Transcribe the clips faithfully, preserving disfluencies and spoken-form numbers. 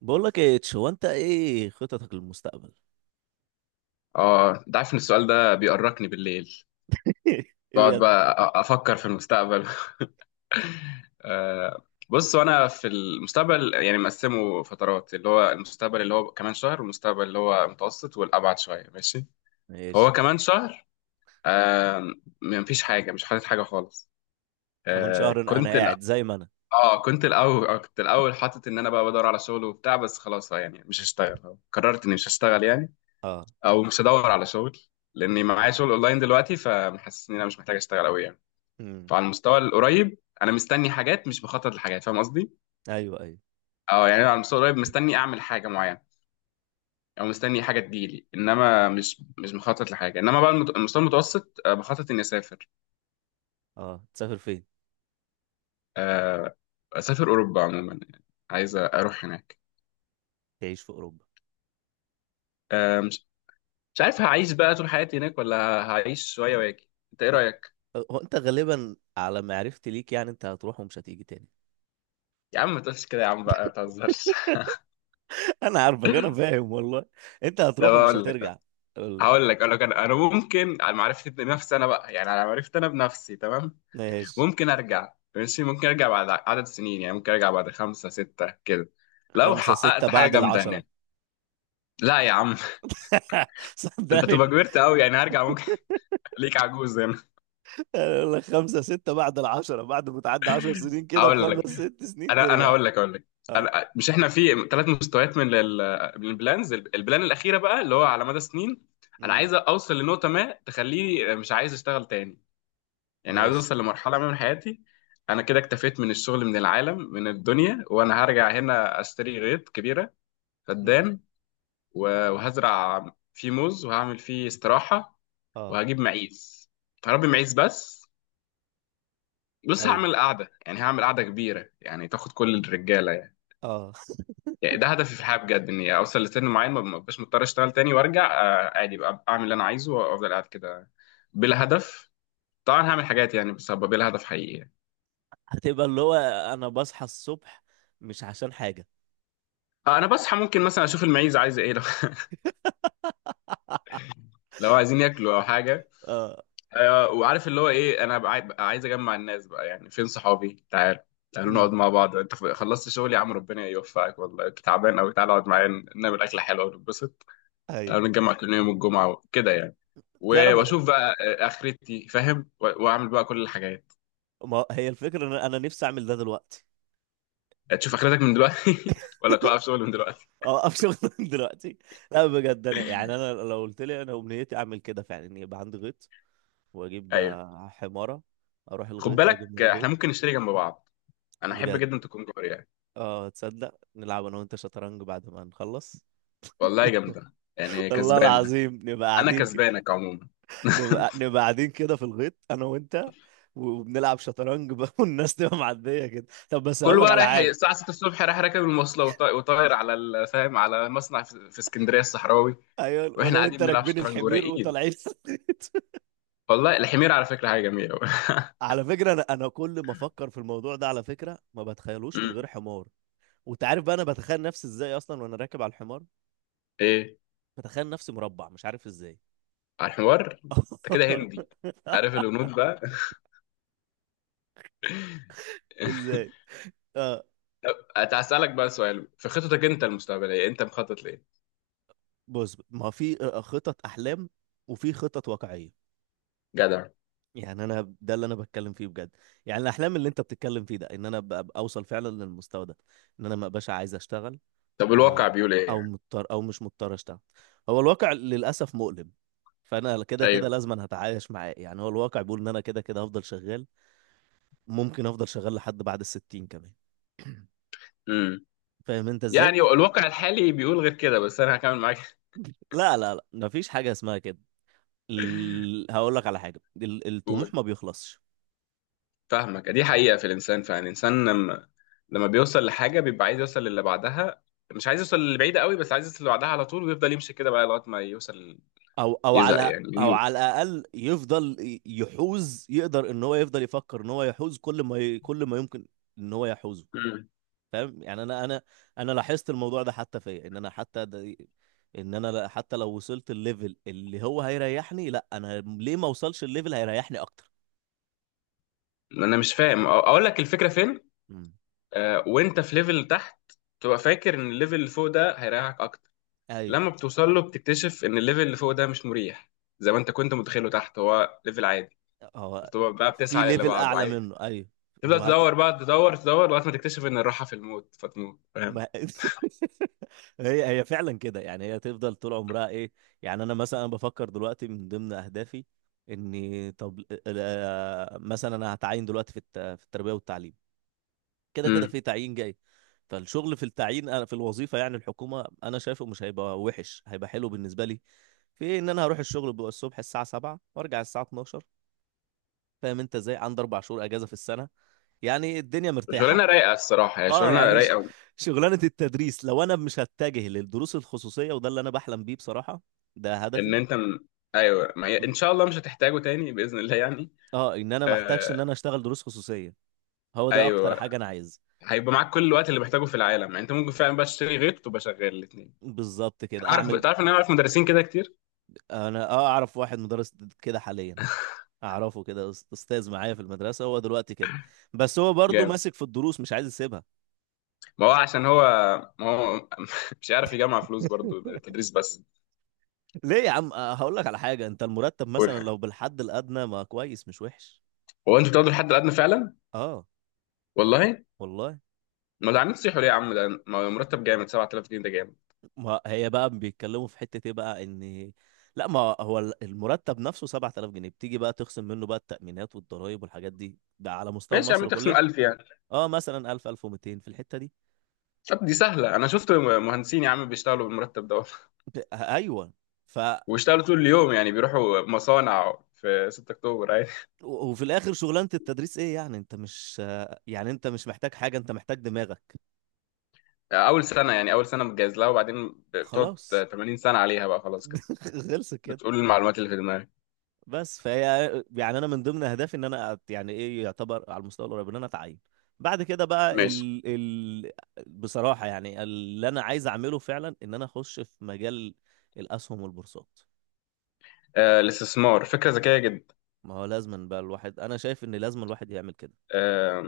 بقول لك ايه تش، هو انت ايه خططك للمستقبل؟ اه، انت عارف ان السؤال ده بيقرقني بالليل. بقعد بجد؟ بقى أ- افكر في المستقبل. آه. بص، وانا في المستقبل يعني مقسمه فترات، اللي هو المستقبل اللي هو كمان شهر، والمستقبل اللي هو متوسط، والابعد شويه ماشي. فهو ماشي. كمان شهر، آه، مفيش حاجه، مش حاطط حاجه خالص. كمان شهر آه انا كنت قاعد لا زي ما انا. اه كنت الاول آه، كنت الاول حاطط ان انا بقى بدور على شغل وبتاع، بس خلاص، آه، يعني مش هشتغل، قررت اني مش هشتغل يعني، اه. او مش هدور على شغل، لاني معايا شغل اونلاين دلوقتي، فمحسس ان انا مش محتاج اشتغل قوي يعني. امم. فعلى المستوى القريب انا مستني حاجات، مش بخطط لحاجات، فاهم قصدي. ايوه، ايوه. اه يعني أنا على المستوى القريب مستني اعمل حاجه معينه، او مستني حاجه تجيلي، انما مش مش مخطط لحاجه. انما بقى المت- المستوى المتوسط، آه، بخطط اني اسافر. اه، تسافر فين؟ آه، اسافر اوروبا عموما يعني، عايز اروح هناك. تعيش في اوروبا؟ آه، مش مش عارف هعيش بقى طول حياتي هناك ولا هعيش شويه واجي، انت ايه آه، رايك؟ هو انت غالبا على معرفتي ليك، يعني انت هتروح ومش هتيجي تاني. يا عم ما تقولش كده، يا عم بقى ما تهزرش. انا عارفك، انا فاهم والله. انت ده هتروح ومش بقول لك. هترجع. قول. هقول لك اقول لك انا انا ممكن، على معرفتي بنفسي، انا بقى يعني، على معرفتي انا بنفسي تمام، ماشي. ممكن ارجع ماشي، ممكن ارجع بعد عدد سنين يعني، ممكن ارجع بعد خمسة ستة كده لو خمسة ستة حققت حاجة بعد جامدة العشرة؟ هناك. لا يا عم. انت تبقى صدقني. كبرت قوي يعني، هرجع ممكن. ليك عجوز هنا. أقول لك خمسة ستة بعد العشرة، بعد ما تعدي عشر سنين كده هقول بخمس لك، ست سنين انا انا ترجع. هقول لك هقول لك. اه. أنا مش، احنا في ثلاث مستويات من ال- من البلانز، البلان الاخيره بقى اللي هو على مدى سنين، انا عايز اوصل لنقطه ما تخليني مش عايز اشتغل تاني، يعني عايز ماشي. اوصل لمرحله ما من حياتي، انا كده اكتفيت من الشغل، من العالم، من الدنيا، وانا هرجع هنا اشتري غيط كبيره، مم. فدان، و- وهزرع فيه موز، وهعمل فيه استراحة، اه. وهجيب معيز، هربي معيز بس. بص، ايوه. هعمل قعدة، يعني هعمل قعدة كبيرة يعني، تاخد كل الرجالة يعني، اه. يعني ده هدفي في الحياة بجد، إني أوصل لسن معين ما بقاش مضطر أشتغل تاني، وأرجع، آه، عادي بقى أعمل اللي أنا عايزه وأفضل قاعد كده، بلا هدف. طبعا هعمل حاجات يعني، بس هبقى بلا هدف حقيقي يعني. هتبقى اللي هو، انا بصحى الصبح مش عشان حاجه. آه، أنا بصحى ممكن مثلا أشوف المعيز عايزة إيه لو، لو عايزين ياكلوا أو حاجة. اه. آه، وعارف اللي هو ايه، انا بع- بقى عايز اجمع الناس بقى، يعني فين صحابي، تعال، تعالوا امم. نقعد مع بعض، انت خلصت شغل يا عم ربنا يوفقك، والله كنت تعبان قوي، تعال اقعد معايا، نعمل اكله حلوه ونتبسط، ايوه. تعالوا نتجمع كل يوم الجمعه كده يعني، و- تعرف، واشوف بقى، آه، اخرتي فاهم، و- واعمل بقى كل الحاجات. ما هي الفكره ان انا نفسي اعمل ده دلوقتي. آه، تشوف اخرتك من دلوقتي ولا توقف شغل من دلوقتي؟ اه، افشل دلوقتي؟ لا بجد، انا يعني انا لو قلت لي انا امنيتي اعمل كده فعلا، ان يبقى عندي غيط واجيب ايوه. آه، حماره، اروح خد الغيط واجيب من بالك، آه، الغيط. احنا ممكن نشتري جنب بعض، انا احب بجد. جدا تكون جاري يعني. اه، تصدق نلعب انا وانت شطرنج بعد ما نخلص؟ والله جامده يعني، والله كسبانه. العظيم نبقى انا قاعدين كده. كسبانك عموما. نبقى نبقى قاعدين كده في الغيط انا وانت، وبنلعب شطرنج بقى والناس تبقى معديه كده. طب بس هقول كله لك بقى على رايح حاجه. الساعه ستة الصبح، رايح راكب المواصله وطا- وطاير على ال- فاهم، على مصنع في في اسكندريه الصحراوي، ايوه. واحنا انا وانت قاعدين بنلعب راكبين شطرنج الحمير ورايقين. وطالعين الغيط. والله الحمير على فكره حاجه جميله أوي. على فكره، انا انا كل ما افكر في الموضوع ده، على فكره ما بتخيلوش من أمم. غير حمار. وانت عارف بقى انا بتخيل نفسي ازاي اصلا وانا راكب على الحمار. ايه، بتخيل نفسي مربع، مش عارف ازاي. على الحوار انت كده هندي، عارف الهنود بقى. ازاي؟ اه. هسألك بقى سؤال، في خطتك انت المستقبليه، انت مخطط لايه؟ بص، ما في آه، خطط احلام، وفي خطط واقعيه. جدع. يعني انا ده اللي انا بتكلم فيه بجد. يعني الاحلام اللي انت بتتكلم فيه ده، ان انا ابقى أبقى اوصل فعلا للمستوى ده، ان انا ما ابقاش عايز اشتغل. طب آه، الواقع بيقول ايه او يعني؟ مضطر او مش مضطر اشتغل. هو الواقع للاسف مؤلم، فانا كده كده ايوه. لازم أنا هتعايش معاه. يعني هو الواقع بيقول ان انا كده كده هفضل شغال، ممكن افضل شغال لحد بعد الستين كمان. امم. فاهم انت ازاي؟ يعني الواقع الحالي بيقول غير كده، بس انا هكمل معاك. لا لا لا، مفيش حاجه اسمها كده. ال... هقول لك على حاجه، ال... الطموح ما بيخلصش. فاهمك، دي حقيقة في الإنسان فعلا، الإنسان لما لما بيوصل لحاجة بيبقى عايز يوصل للي بعدها، مش عايز يوصل للي بعيدة قوي، بس عايز يوصل اللي بعدها على طول، ويفضل يمشي كده بقى لغاية ما يوصل، او او يزهق على، يعني، او على يموت. الاقل يفضل ي- يحوز، يقدر ان هو يفضل يفكر ان هو يحوز كل ما ي... كل ما يمكن ان هو يحوزه. مم. فاهم يعني انا انا، انا لاحظت الموضوع ده حتى فيا، ان انا حتى ده، ان انا لا- حتى لو وصلت الليفل اللي هو هيريحني، لا انا ليه ما اوصلش الليفل هيريحني اكتر. أنا مش فاهم، أ- أقول لك الفكرة فين. امم. آه، وأنت في ليفل تحت، تبقى فاكر إن الليفل اللي فوق ده هيريحك أكتر، ايوه. لما بتوصل له بتكتشف إن الليفل اللي فوق ده مش مريح زي ما أنت كنت متخيله، تحت هو ليفل عادي، هو بتبقى بقى في بتسعى للي ليفل بعده اعلى عادي، منه، ايوه. تفضل هو تدور بقى، تدور تدور لغاية ما تكتشف إن الراحة في الموت، فتموت، فاهم. ما. هي هي فعلا كده، يعني هي تفضل طول عمرها ايه. يعني انا مثلا أنا بفكر دلوقتي من ضمن اهدافي، اني طب آه، مثلا انا هتعين دلوقتي في الت- في التربيه والتعليم، كده كده مم. في تعيين جاي. فالشغل في التعيين أنا- في الوظيفه، يعني الحكومه انا شايفه مش هيبقى وحش، هيبقى حلو بالنسبه لي، في ان انا هروح الشغل بقى الصبح الساعه سبعة وارجع الساعه اتناشر. فاهم انت ازاي؟ عندي اربع شهور اجازه في السنه، يعني الدنيا شغلانه مرتاحه. رايقه الصراحه، هي اه، شغلانه يعني ش- رايقه. شغلانة التدريس، لو انا مش هتجه للدروس الخصوصية، وده اللي انا بحلم بيه بصراحة. ده ان هدفي. انت م... ايوه، ما هي ان شاء الله مش هتحتاجه تاني باذن الله يعني. اه، ان انا محتاجش ان آه... انا اشتغل دروس خصوصية. هو ده اكتر ايوه، حاجة انا عايز. هيبقى معاك كل الوقت اللي محتاجه في العالم يعني، انت ممكن فعلا بقى تشتري غيط وتبقى شغال الاثنين. بالظبط كده عارف، اعمل. تعرف ان انا عارف مدرسين كده كتير. انا، اه، اعرف واحد مدرس كده حاليا، اعرفه كده أس- استاذ معايا في المدرسة، هو دلوقتي كده، بس هو برضو جامد. ماسك في الدروس، مش عايز يسيبها. ما هو عشان هو، ما هو مش عارف يجمع فلوس برضو من التدريس بس. ليه يا عم! آه، هقول لك على حاجة، انت المرتب قول مثلا حاجه. لو بالحد الادنى، ما كويس مش وحش. هو انتوا بتاخدوا الحد الادنى فعلا؟ اه والله. والله. ما ده، عاملين تصيحوا ليه يا عم؟ ده ما هو مرتب جامد، سبعة آلاف جنيه ده جامد. ما هي بقى بيتكلموا في حتة ايه بقى، ان، لا ما هو ال- المرتب نفسه سبع آلاف جنيه، بتيجي بقى تخصم منه بقى التأمينات والضرائب والحاجات دي، ده على مستوى ماشي يا عم، مصر تخصم كلها. ألف يعني. اه، مثلا ألف ألف ومئتين في الحتة دي. طب دي سهله، انا شفت مهندسين يا عم بيشتغلوا بالمرتب ده ب- ايوه. ف واشتغلوا طول اليوم يعني، بيروحوا مصانع في 6 اكتوبر عادي. و- وفي الاخر شغلانة التدريس ايه، يعني انت مش، يعني انت مش محتاج حاجة، انت محتاج دماغك. اول سنه يعني، اول سنه متجهز لها، وبعدين بتقعد خلاص. ثمانين سنة سنه عليها بقى خلاص كده، خلص كده. بتقول المعلومات اللي في دماغك. بس فهي، يعني انا من ضمن اهدافي، ان انا أت- يعني ايه، يعتبر على المستوى القريب ان انا اتعين. بعد كده بقى ماشي. ال... ال... بصراحة يعني، اللي انا عايز اعمله فعلا، ان انا اخش في مجال الاسهم والبورصات. آه الاستثمار فكره ذكيه جدا. ما هو لازم بقى الواحد، انا شايف ان لازم الواحد يعمل كده. آه،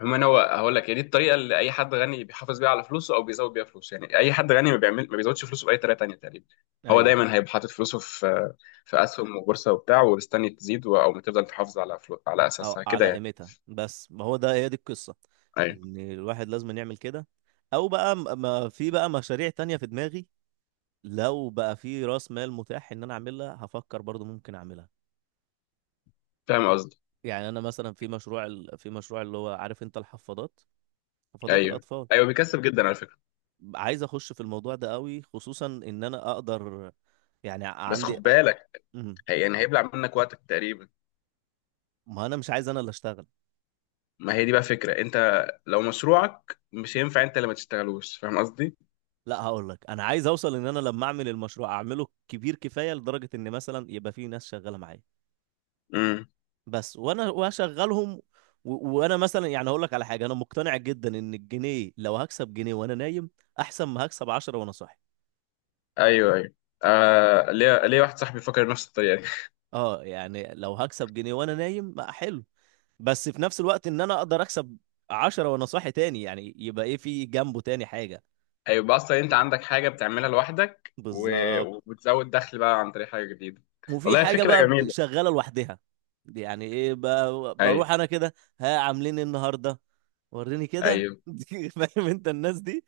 عموما هو، هقول لك، هي دي الطريقه اللي اي حد غني بيحافظ بيها على فلوسه او بيزود بيها فلوسه، يعني اي حد غني ما بيعمل، ما بيزودش فلوسه باي طريقه تانيه تقريبا، هو ايوه. دايما هيبقى حاطط فلوسه في، في اسهم وبورصه وبتاع، ومستني تزيد، و- او تفضل تحافظ على فلو... على او اساسها كده على يعني. قيمتها بس، ما هو ده هي دي القصة، ايوه، ان الواحد لازم يعمل كده. او بقى، م- ما في بقى مشاريع تانية في دماغي، لو بقى في راس مال متاح ان انا اعملها، هفكر برضو ممكن اعملها. فاهم يع- قصدي. يعني انا مثلا في مشروع ال- في مشروع اللي هو، عارف انت الحفاضات، حفاضات ايوه الاطفال، ايوه، بيكسب جدا على فكره. عايز اخش في الموضوع ده قوي، خصوصا ان انا اقدر، يعني بس عندي. خد بالك، مم. هي يعني هيبلع منك وقتك تقريبا. ما انا مش عايز انا اللي اشتغل. ما هي دي بقى فكرة، انت لو مشروعك مش هينفع انت اللي ما تشتغلوش، فاهم قصدي؟ لا، هقول لك، انا عايز اوصل ان انا لما اعمل المشروع اعمله كبير كفايه لدرجه ان مثلا يبقى في ناس شغاله معايا امم. بس، وانا واشغلهم. و... وانا مثلا يعني هقول لك على حاجه، انا مقتنع جدا ان الجنيه، لو هكسب جنيه وانا نايم احسن ما هكسب عشرة وانا صاحي. ايوه ايوه. آه، ليه ليه واحد صاحبي فكر نفس الطريقة دي. اه، يعني لو هكسب جنيه وانا نايم ما حلو، بس في نفس الوقت ان انا اقدر اكسب عشرة وانا صاحي تاني، يعني يبقى ايه في جنبه تاني حاجة. هيبقى اصلا انت عندك حاجة بتعملها لوحدك و... بالظبط. وبتزود دخل بقى عن طريق حاجة جديدة. وفي والله حاجة فكرة بقى جميلة. شغالة لوحدها. دي، يعني ايه، ب- ايوه بروح انا كده، ها عاملين إيه النهاردة، وريني كده، ايوه فاهم انت الناس دي.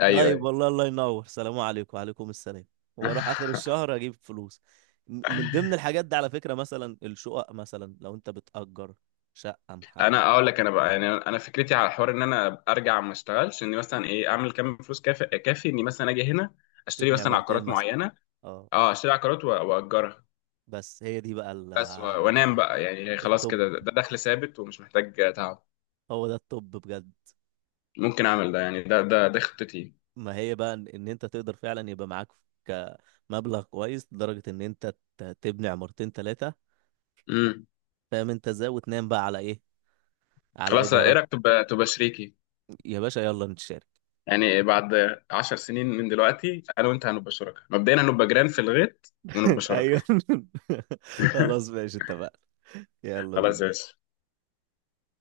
ايوه طيب، ايوه. والله، الله ينور، سلام عليكم، وعليكم السلام، واروح اخر الشهر اجيب فلوس. م- من ضمن الحاجات دي على فكرة، مثلا الشقق، مثلا لو انت بتأجر شقة محل، انا اقول لك، انا بقى يعني، انا فكرتي على حوار ان انا ارجع ما اشتغلش، اني مثلا ايه، اعمل كام فلوس كافي، كافي اني مثلا اجي هنا اشتري تبني مثلا عمارتين عقارات مثلا. معينة. اه. اه، اشتري عقارات و- واجرها بس هي دي بقى ال- بس، و- وانام بقى يعني، هي خلاص الطب، كده، ده دخل ثابت ومش محتاج تعب، هو ده الطب بجد. ممكن اعمل ده يعني، ده ده ده خطتي. ما هي بقى ان إن انت تقدر فعلا يبقى معاك كمبلغ كويس لدرجة ان انت ت- تبني عمارتين ثلاثة، امم. فاهم انت ازاي؟ وتنام بقى على ايه، على خلاص، ايه ايجارات. رايك تبقى تبقى شريكي؟ يا باشا يلا نتشارك. يعني بعد عشر سنين من دلوقتي، انا وانت هنبقى شركاء، مبدئيا هنبقى جيران في الغيط ونبقى شركاء. ايوه. خلاص، ماشي، اتفقنا. يلا خلاص يا بينا. باشا.